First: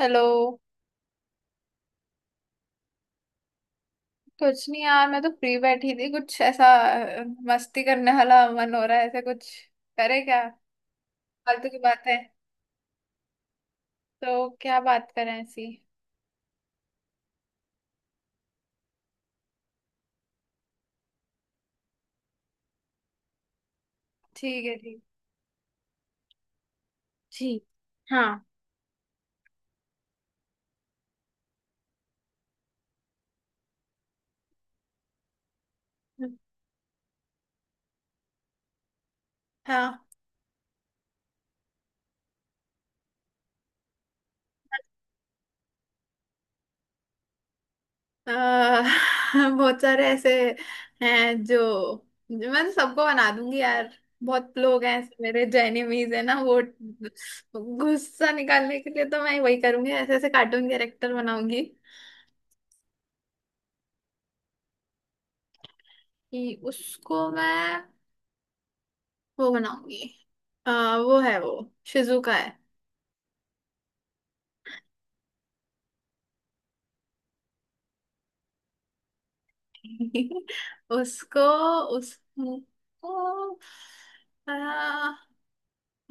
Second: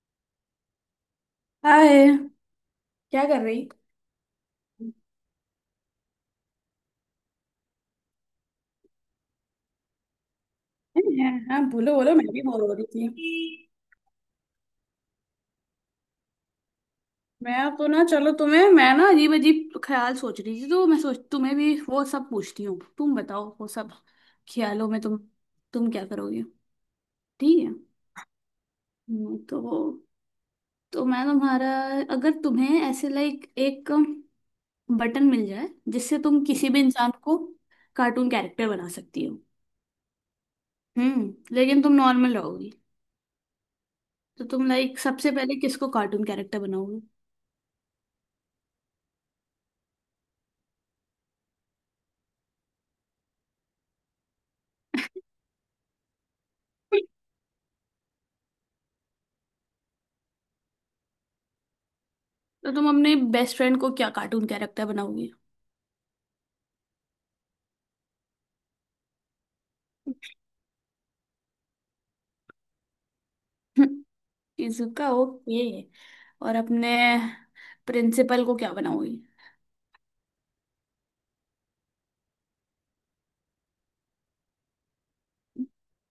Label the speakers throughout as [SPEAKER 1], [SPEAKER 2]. [SPEAKER 1] Hello.
[SPEAKER 2] Hi. क्या कर रही।
[SPEAKER 1] कुछ नहीं यार, मैं तो फ्री बैठी थी। कुछ ऐसा अ, मस्ती करने वाला मन हो रहा है। ऐसा कुछ करे क्या?
[SPEAKER 2] नहीं है। हाँ,
[SPEAKER 1] फालतू की
[SPEAKER 2] बोलो
[SPEAKER 1] बात
[SPEAKER 2] बोलो।
[SPEAKER 1] है।
[SPEAKER 2] मैं भी बोर हो रही थी।
[SPEAKER 1] तो क्या बात करें ऐसी?
[SPEAKER 2] मैं तो ना, चलो तुम्हें, मैं ना अजीब अजीब ख्याल सोच रही थी, तो मैं सोच तुम्हें भी वो सब पूछती हूँ, तुम बताओ वो सब।
[SPEAKER 1] ठीक है,
[SPEAKER 2] ख्यालों में
[SPEAKER 1] ठीक
[SPEAKER 2] तुम क्या करोगे। ठीक
[SPEAKER 1] ठीक।
[SPEAKER 2] है।
[SPEAKER 1] हाँ।
[SPEAKER 2] हम्म, तो तो मैं तुम्हारा, अगर तुम्हें ऐसे लाइक एक बटन मिल जाए जिससे तुम किसी भी इंसान को कार्टून कैरेक्टर बना सकती हो।
[SPEAKER 1] हाँ,
[SPEAKER 2] लेकिन तुम नॉर्मल रहोगी, तो तुम लाइक सबसे पहले किसको कार्टून कैरेक्टर बनाओगे।
[SPEAKER 1] अ, बहुत सारे ऐसे हैं जो जो मैं तो सबको बना दूंगी यार। बहुत लोग हैं ऐसे मेरे जो एनिमीज है ना, वो गुस्सा निकालने के लिए तो मैं वही करूंगी, ऐसे ऐसे कार्टून कैरेक्टर बनाऊंगी।
[SPEAKER 2] तो तुम अपने बेस्ट फ्रेंड को क्या कार्टून कैरेक्टर बनाओगी।
[SPEAKER 1] कि उसको मैं वो बनाऊंगी। वो है, वो शिजुका है।
[SPEAKER 2] Shizuka okay. और अपने प्रिंसिपल को क्या बनाओगी।
[SPEAKER 1] उसको उस उनको, आ,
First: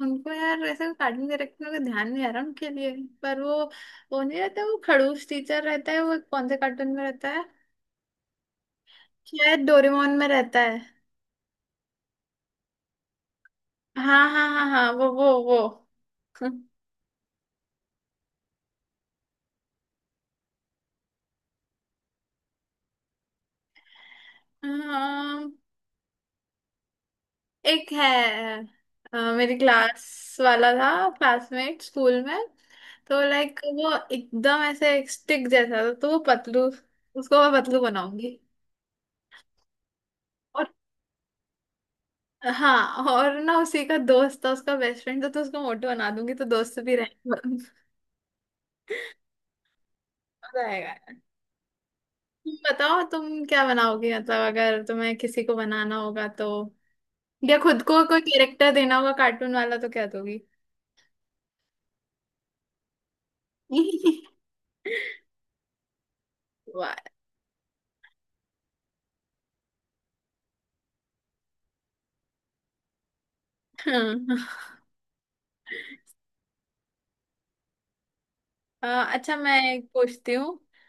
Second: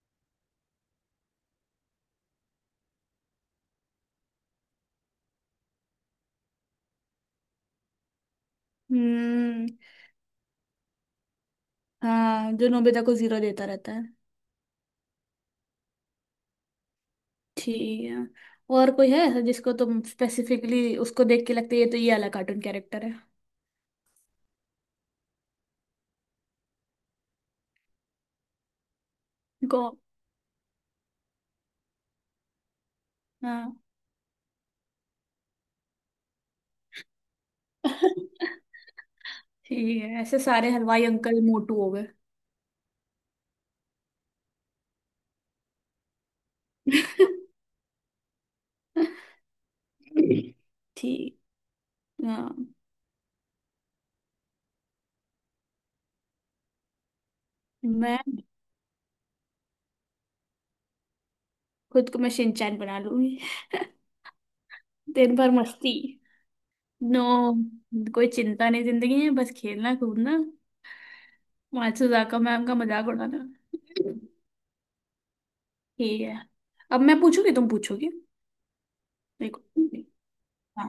[SPEAKER 1] उनको यार ऐसे कार्टून कैरेक्टर का ध्यान नहीं आ रहा उनके लिए। पर वो नहीं रहता, वो खड़ूस टीचर रहता है। वो कौन से कार्टून में रहता है? शायद
[SPEAKER 2] हम्म।
[SPEAKER 1] डोरेमोन में रहता है।
[SPEAKER 2] हाँ, जो नोबिता को जीरो देता रहता है।
[SPEAKER 1] हाँ हाँ हाँ हाँ, वो
[SPEAKER 2] ठीक है। और कोई है ऐसा जिसको तुम स्पेसिफिकली उसको देख के लगता है ये तो ये वाला कार्टून कैरेक्टर है।
[SPEAKER 1] हाँ, एक है। मेरी
[SPEAKER 2] गो।
[SPEAKER 1] क्लास वाला था, क्लासमेट स्कूल में। तो लाइक
[SPEAKER 2] हाँ।
[SPEAKER 1] वो एकदम ऐसे एक स्टिक जैसा था, तो वो पतलू। उसको मैं पतलू बनाऊंगी।
[SPEAKER 2] ठीक है, ऐसे सारे
[SPEAKER 1] और
[SPEAKER 2] हलवाई अंकल मोटू हो गए।
[SPEAKER 1] हाँ, और ना उसी का दोस्त था, उसका बेस्ट फ्रेंड था, तो उसको मोटू बना दूंगी, तो दोस्त भी रहेगा मजा आएगा।
[SPEAKER 2] ठीक। हाँ।
[SPEAKER 1] तुम बताओ, तुम क्या बनाओगी? मतलब अगर तुम्हें किसी को बनाना होगा तो, या खुद को
[SPEAKER 2] मैं
[SPEAKER 1] कोई कैरेक्टर देना होगा कार्टून वाला, तो क्या दोगी?
[SPEAKER 2] खुद को मैं शिनचैन बना लूंगी। दिन भर मस्ती।
[SPEAKER 1] वाह।
[SPEAKER 2] नो, कोई चिंता नहीं जिंदगी में, बस खेलना कूदना, मात्सुजाका मैम का मजाक उड़ाना।
[SPEAKER 1] हाँ।
[SPEAKER 2] ठीक है, अब मैं पूछूंगी तुम पूछोगे।
[SPEAKER 1] अ, अच्छा, मैं
[SPEAKER 2] देखो।
[SPEAKER 1] एक पूछती हूँ।
[SPEAKER 2] हाँ।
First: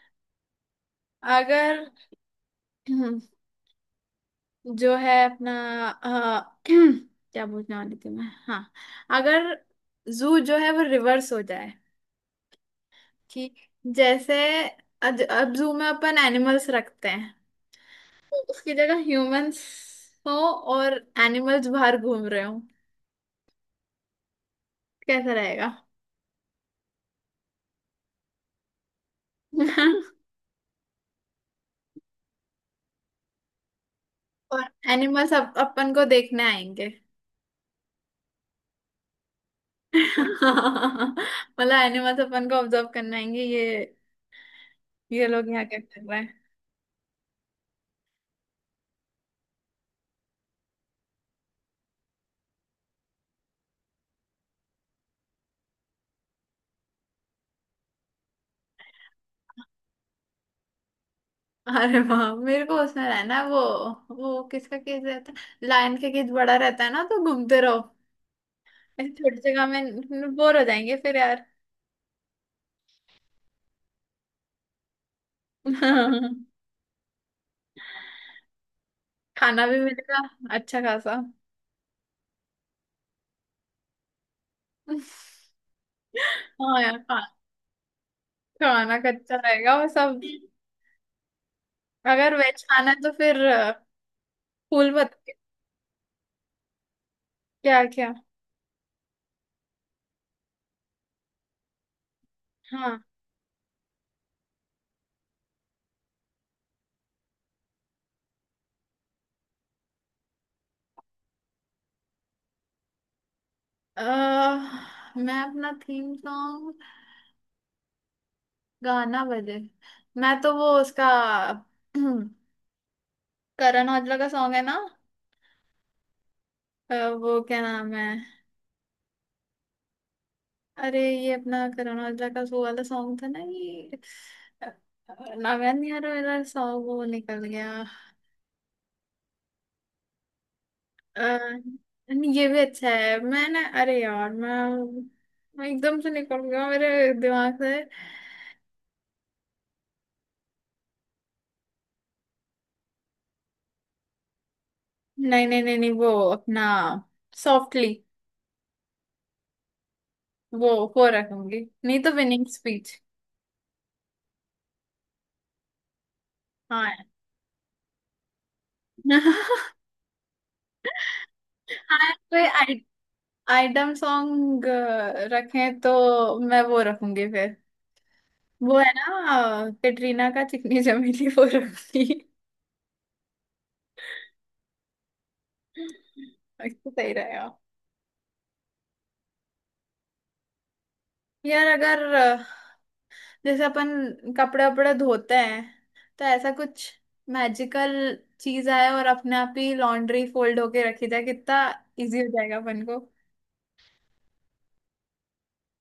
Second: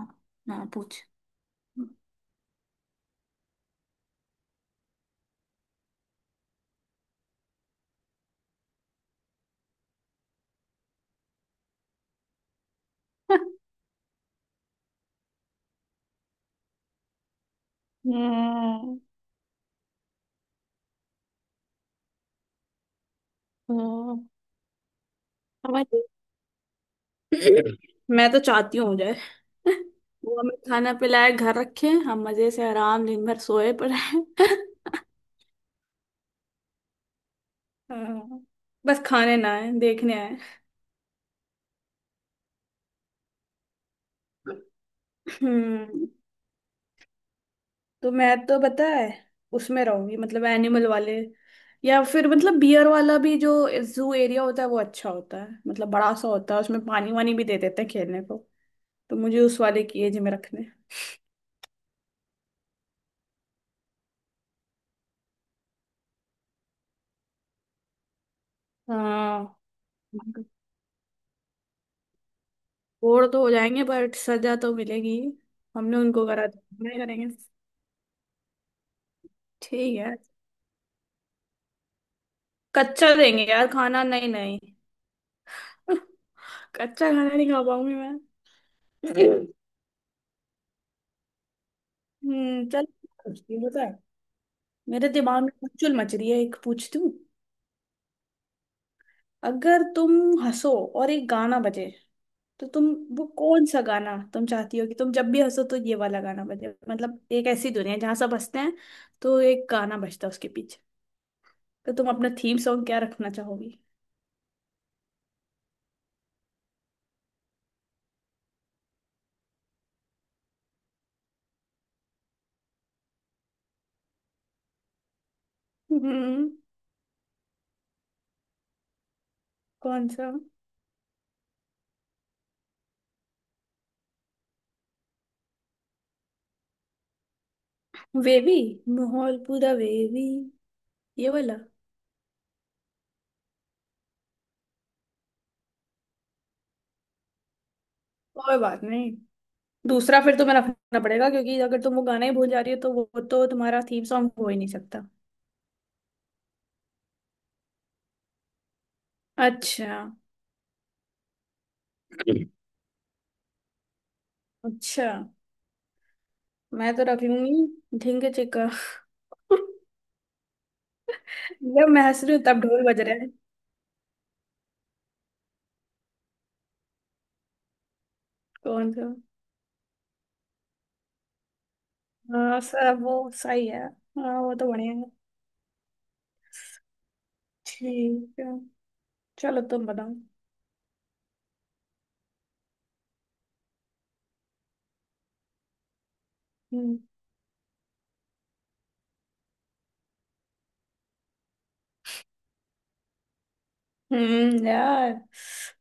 [SPEAKER 2] हाँ, पूछ।
[SPEAKER 1] अगर जो है अपना, अ, क्या बोलने वाली थी मैं, हाँ। अगर जू जो है वो रिवर्स हो जाए, कि जैसे अब जू में अपन एनिमल्स रखते हैं, तो उसकी
[SPEAKER 2] हम्म।
[SPEAKER 1] जगह ह्यूमंस हो और एनिमल्स बाहर घूम रहे हो।
[SPEAKER 2] हम्म,
[SPEAKER 1] कैसा रहेगा?
[SPEAKER 2] हमारी, मैं तो चाहती हूँ हो जाए। वो हमें खाना पिलाए, घर रखे, हम मजे से आराम दिन भर सोए पड़े।
[SPEAKER 1] और एनिमल्स अपन को देखने आएंगे।
[SPEAKER 2] हाँ, बस खाने ना आए, देखने आए।
[SPEAKER 1] मतलब एनिमल्स अपन को ऑब्जर्व करने आएंगे, ये लोग यहाँ क्या कर
[SPEAKER 2] हम्म।
[SPEAKER 1] रहे हैं।
[SPEAKER 2] तो मैं तो पता है, उसमें रहूंगी मतलब एनिमल वाले, या फिर मतलब बियर वाला भी जो जू एरिया होता है वो अच्छा होता है, मतलब बड़ा सा होता है, उसमें पानी वानी भी दे देते हैं खेलने को। तो मुझे उस वाले की एज में रखने।
[SPEAKER 1] अरे वाह, मेरे को उसमें रहना है। वो किसका केस रहता है, लायन का केस बड़ा रहता है ना, तो घूमते रहो। ऐसे छोटी
[SPEAKER 2] हाँ।
[SPEAKER 1] जगह में बोर हो जाएंगे फिर यार।
[SPEAKER 2] बोर तो हो जाएंगे बट सजा तो मिलेगी। हमने उनको करा तो हमने करेंगे।
[SPEAKER 1] खाना भी
[SPEAKER 2] ठीक है।
[SPEAKER 1] मिलेगा अच्छा खासा।
[SPEAKER 2] कच्चा देंगे यार खाना, नहीं नहीं।
[SPEAKER 1] हाँ यार,
[SPEAKER 2] कच्चा खाना नहीं खा पाऊंगी मैं।
[SPEAKER 1] खाना कच्चा रहेगा और सब। अगर वेज
[SPEAKER 2] चल।
[SPEAKER 1] खाना है तो फिर फूल
[SPEAKER 2] मेरे
[SPEAKER 1] बत।
[SPEAKER 2] दिमाग में हलचल मच रही है, एक पूछती हूँ।
[SPEAKER 1] क्या क्या?
[SPEAKER 2] अगर तुम हंसो और एक गाना बजे, तो तुम,
[SPEAKER 1] हाँ,
[SPEAKER 2] वो कौन सा गाना तुम चाहती हो कि तुम जब भी हंसो तो ये वाला गाना बजे। मतलब एक ऐसी दुनिया है जहाँ सब हंसते हैं, तो एक गाना बजता है उसके पीछे। तो तुम अपना थीम सॉन्ग क्या रखना चाहोगी।
[SPEAKER 1] अ, मैं अपना थीम सॉन्ग, गाना बजे, मैं तो वो उसका करण औजला का सॉन्ग है ना।
[SPEAKER 2] हम्म।
[SPEAKER 1] अ, वो क्या नाम है?
[SPEAKER 2] कौन सा।
[SPEAKER 1] अरे ये अपना करण औजला का वो वाला सॉन्ग था ना ये, अ, नागान। यार मेरा सॉन्ग वो निकल गया।
[SPEAKER 2] वेवी, माहौल पूरा वेवी, ये वाला।
[SPEAKER 1] नहीं, ये भी अच्छा है। मैं ना अरे यार मैं एकदम से निकल गया मेरे दिमाग से।
[SPEAKER 2] कोई बात नहीं, दूसरा फिर तुम्हें रखना पड़ेगा, क्योंकि अगर तुम वो गाना ही भूल जा रही हो तो वो, तो तुम्हारा थीम सॉन्ग हो ही नहीं सकता।
[SPEAKER 1] नहीं नहीं नहीं नहीं, वो अपना सॉफ्टली,
[SPEAKER 2] अच्छा।
[SPEAKER 1] वो वो रखूंगी। नहीं तो विनिंग स्पीच।
[SPEAKER 2] अच्छा।
[SPEAKER 1] हाँ
[SPEAKER 2] मैं तो रख लूंगी ढींगे चिक्का। जब मैं
[SPEAKER 1] हाँ,
[SPEAKER 2] हंस रही हूँ तब
[SPEAKER 1] कोई
[SPEAKER 2] ढोल बज रहा है।
[SPEAKER 1] आइटम सॉन्ग रखें तो मैं वो रखूंगी फिर। वो है
[SPEAKER 2] कौन सा।
[SPEAKER 1] ना कैटरीना का, चिकनी चमेली, वो रखी।
[SPEAKER 2] हाँ, सब वो सही है। हाँ, वो तो बढ़िया है।
[SPEAKER 1] अच्छा, सही रहेगा।
[SPEAKER 2] ठीक है, चलो तुम बताओ।
[SPEAKER 1] यार अगर जैसे अपन कपड़े वपड़े धोते हैं, तो ऐसा कुछ
[SPEAKER 2] हम्म।
[SPEAKER 1] मैजिकल चीज आए और अपने आप ही लॉन्ड्री फोल्ड होके रखी जाए, कितना इजी हो जाएगा अपन को।
[SPEAKER 2] यार,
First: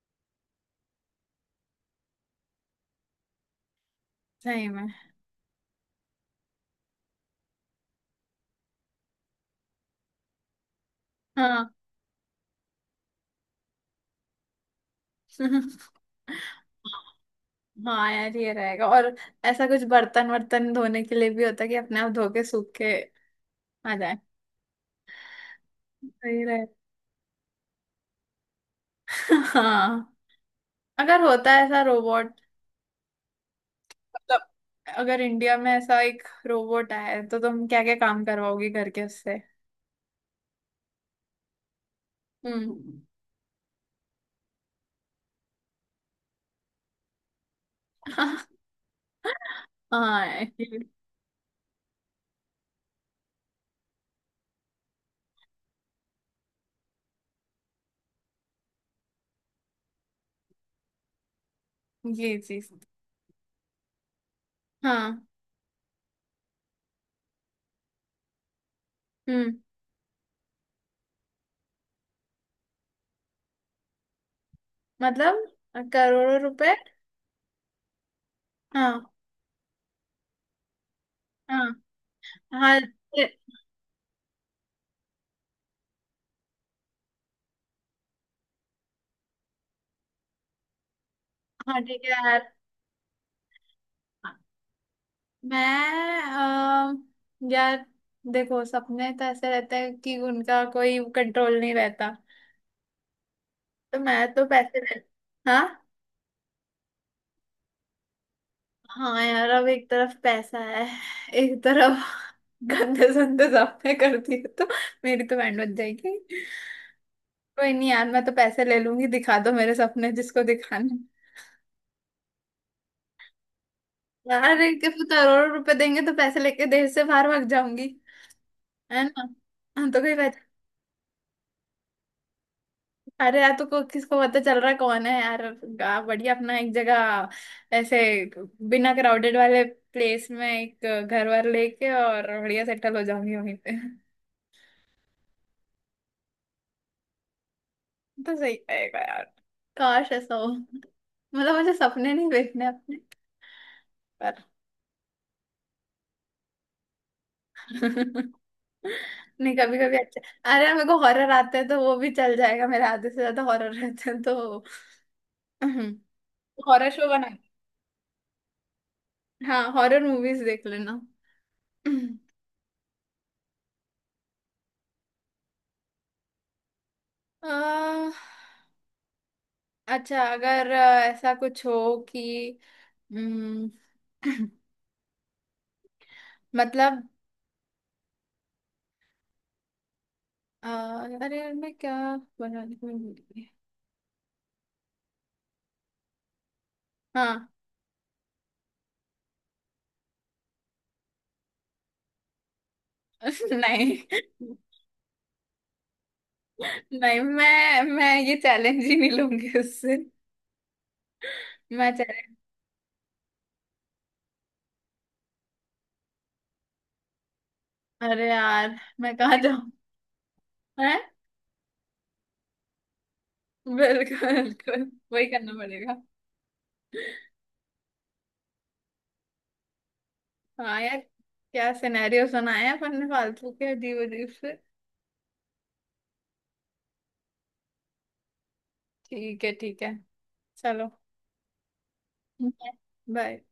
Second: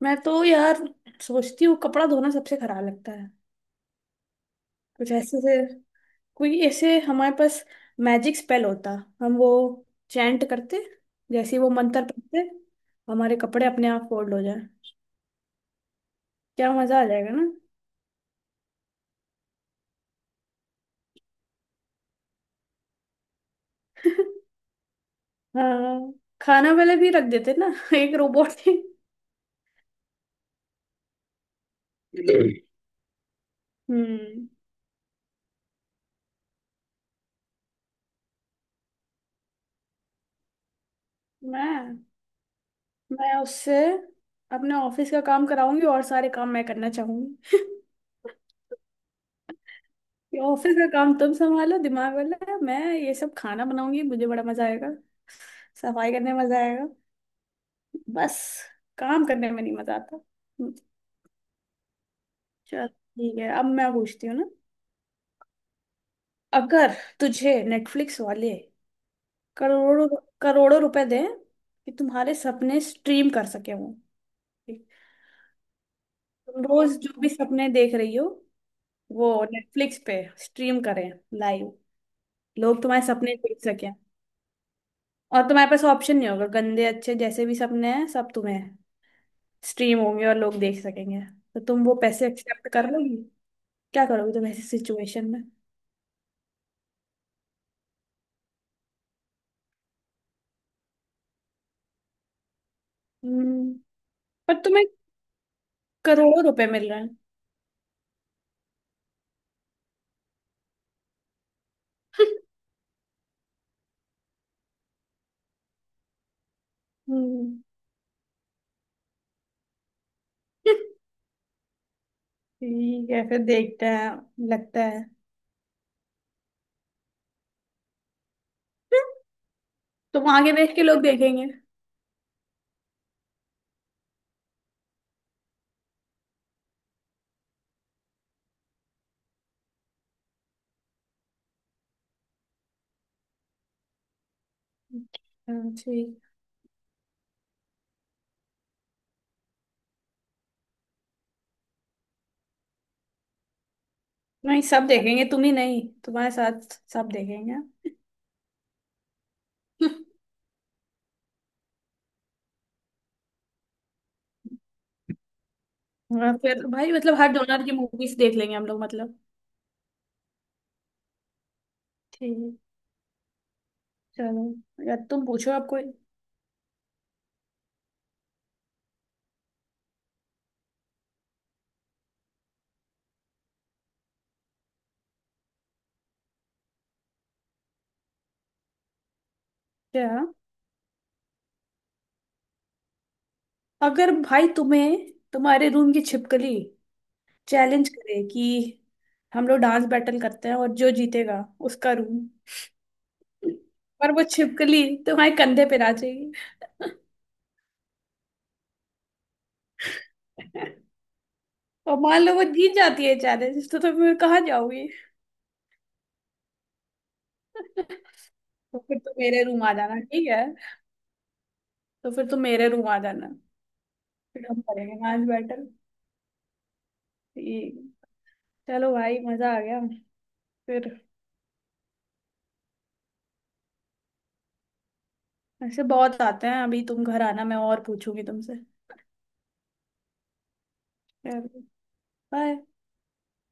[SPEAKER 2] मैं तो यार सोचती हूँ कपड़ा धोना सबसे खराब लगता है।
[SPEAKER 1] सही में।
[SPEAKER 2] कुछ ऐसे से, कोई ऐसे हमारे पास मैजिक स्पेल होता, हम वो चैंट करते, जैसे ही
[SPEAKER 1] हाँ
[SPEAKER 2] वो मंत्र पढ़ते हमारे कपड़े अपने आप फोल्ड हो जाए। क्या मजा आ जाएगा ना।
[SPEAKER 1] हाँ यार, ये रहेगा। और ऐसा कुछ बर्तन वर्तन धोने के लिए भी होता है कि अपने आप धो के सूख के आ जाए।
[SPEAKER 2] हाँ,
[SPEAKER 1] सही रहेगा।
[SPEAKER 2] खाना वाले भी रख देते ना। एक रोबोट ही।
[SPEAKER 1] हाँ, अगर होता है ऐसा रोबोट, मतलब
[SPEAKER 2] हम्म।
[SPEAKER 1] अगर इंडिया में ऐसा एक रोबोट आए तो तुम क्या क्या काम करवाओगी घर के उससे?
[SPEAKER 2] मैं
[SPEAKER 1] हम्म
[SPEAKER 2] मैं उससे अपने ऑफिस का काम कराऊंगी, और सारे काम मैं करना चाहूंगी।
[SPEAKER 1] हाँ,
[SPEAKER 2] ये ऑफिस
[SPEAKER 1] ये
[SPEAKER 2] का काम तुम संभालो दिमाग वाला, मैं ये सब खाना बनाऊंगी, मुझे बड़ा मजा आएगा। सफाई करने में मजा आएगा, बस काम करने में नहीं मजा आता।
[SPEAKER 1] ये चीज।
[SPEAKER 2] चल। ठीक है, अब मैं पूछती हूँ ना।
[SPEAKER 1] हाँ।
[SPEAKER 2] अगर तुझे नेटफ्लिक्स वाले
[SPEAKER 1] हम्म,
[SPEAKER 2] करोड़ों करोड़ों रुपए दें कि तुम्हारे सपने स्ट्रीम कर सके वो,
[SPEAKER 1] मतलब करोड़ों
[SPEAKER 2] तुम
[SPEAKER 1] रुपए?
[SPEAKER 2] रोज जो भी सपने देख रही हो
[SPEAKER 1] हाँ।
[SPEAKER 2] वो नेटफ्लिक्स पे स्ट्रीम करें
[SPEAKER 1] हाँ।
[SPEAKER 2] लाइव,
[SPEAKER 1] हाँ।
[SPEAKER 2] लोग तुम्हारे
[SPEAKER 1] ये-।
[SPEAKER 2] सपने देख सकें और तुम्हारे पास ऑप्शन नहीं होगा, गंदे अच्छे जैसे भी सपने हैं सब तुम्हें स्ट्रीम होंगे और लोग देख सकेंगे, तो
[SPEAKER 1] हाँ
[SPEAKER 2] तुम वो
[SPEAKER 1] ठीक है
[SPEAKER 2] पैसे
[SPEAKER 1] यार।
[SPEAKER 2] एक्सेप्ट कर लोगी। क्या करोगी तुम ऐसी सिचुएशन में।
[SPEAKER 1] मैं, यार देखो, सपने तो ऐसे रहते हैं कि उनका कोई कंट्रोल नहीं रहता,
[SPEAKER 2] हम्म।
[SPEAKER 1] तो मैं तो
[SPEAKER 2] पर
[SPEAKER 1] पैसे
[SPEAKER 2] तुम्हें
[SPEAKER 1] ले। हाँ।
[SPEAKER 2] करोड़ों रुपए मिल रहे हैं।
[SPEAKER 1] हाँ यार, अब एक तरफ पैसा है, एक तरफ गंदे संदे सपने कर दिए तो मेरी तो बैंड बज जाएगी।
[SPEAKER 2] हम्म,
[SPEAKER 1] कोई नहीं यार, मैं तो पैसे ले लूंगी, दिखा दो मेरे सपने जिसको दिखाने।
[SPEAKER 2] ठीक है, फिर देखते हैं।
[SPEAKER 1] यार एक
[SPEAKER 2] लगता
[SPEAKER 1] तो
[SPEAKER 2] है
[SPEAKER 1] करोड़ों रुपए देंगे, तो पैसे लेके देश से बाहर भाग जाऊंगी। है ना? हाँ, तो कोई
[SPEAKER 2] तुम
[SPEAKER 1] पहचान।
[SPEAKER 2] आगे देख के लोग देखेंगे।
[SPEAKER 1] अरे यार, तो किसको पता चल रहा है कौन है यार। बढ़िया अपना एक जगह ऐसे बिना क्राउडेड वाले प्लेस में, एक घर वर लेके और बढ़िया सेटल हो जाऊंगी वहीं पे।
[SPEAKER 2] हाँ, ठीक है।
[SPEAKER 1] तो सही रहेगा यार। काश ऐसा हो, मतलब मुझे सपने नहीं देखने अपने पर।
[SPEAKER 2] नहीं, सब देखेंगे, तुम ही नहीं तुम्हारे साथ सब देखेंगे।
[SPEAKER 1] नहीं, कभी कभी अच्छा। अरे यार, मेरे को हॉरर आते हैं तो वो भी चल जाएगा, मेरे आधे से ज्यादा हॉरर रहते हैं तो
[SPEAKER 2] हाँ, फिर
[SPEAKER 1] हॉरर
[SPEAKER 2] भाई
[SPEAKER 1] शो
[SPEAKER 2] मतलब
[SPEAKER 1] बना।
[SPEAKER 2] हर डोनर की मूवीज देख लेंगे हम लोग मतलब।
[SPEAKER 1] हाँ, हॉरर मूवीज देख लेना।
[SPEAKER 2] ठीक। चलो, या तुम पूछो आप कोई।
[SPEAKER 1] अह, अच्छा अगर ऐसा कुछ हो कि, हम्म, मतलब
[SPEAKER 2] क्या।
[SPEAKER 1] अरे यार, मैं क्या बनाने को भूल गई।
[SPEAKER 2] अगर भाई तुम्हें, तुम्हारे रूम की छिपकली
[SPEAKER 1] हाँ।
[SPEAKER 2] चैलेंज करे कि हम लोग डांस बैटल करते हैं और जो जीतेगा उसका रूम,
[SPEAKER 1] नहीं
[SPEAKER 2] पर वो छिपकली तुम्हारे कंधे पे नाचेगी।
[SPEAKER 1] नहीं, मैं ये चैलेंज ही नहीं लूंगी उससे। मैं
[SPEAKER 2] और मान लो
[SPEAKER 1] चैलेंज।
[SPEAKER 2] वो जीत जाती है चैलेंज, तो तुम कहाँ जाओगी। तो
[SPEAKER 1] अरे यार
[SPEAKER 2] फिर तुम
[SPEAKER 1] मैं कहाँ
[SPEAKER 2] मेरे रूम
[SPEAKER 1] जाऊँ।
[SPEAKER 2] आ जाना, ठीक है।
[SPEAKER 1] है।
[SPEAKER 2] तो फिर तुम मेरे रूम आ जाना।
[SPEAKER 1] बिल्कुल
[SPEAKER 2] फिर हम
[SPEAKER 1] बिल्कुल,
[SPEAKER 2] करेंगे
[SPEAKER 1] वही
[SPEAKER 2] मैच
[SPEAKER 1] करना
[SPEAKER 2] बैटल।
[SPEAKER 1] पड़ेगा।
[SPEAKER 2] ठीक। चलो भाई, मजा आ गया।
[SPEAKER 1] हाँ
[SPEAKER 2] फिर,
[SPEAKER 1] यार, क्या सिनेरियो सुनाया अपन ने फालतू के अजीब अजीब से।
[SPEAKER 2] ऐसे बहुत आते हैं, अभी तुम घर आना मैं और पूछूंगी तुमसे।
[SPEAKER 1] ठीक है ठीक है, चलो।
[SPEAKER 2] बाय।
[SPEAKER 1] बाय।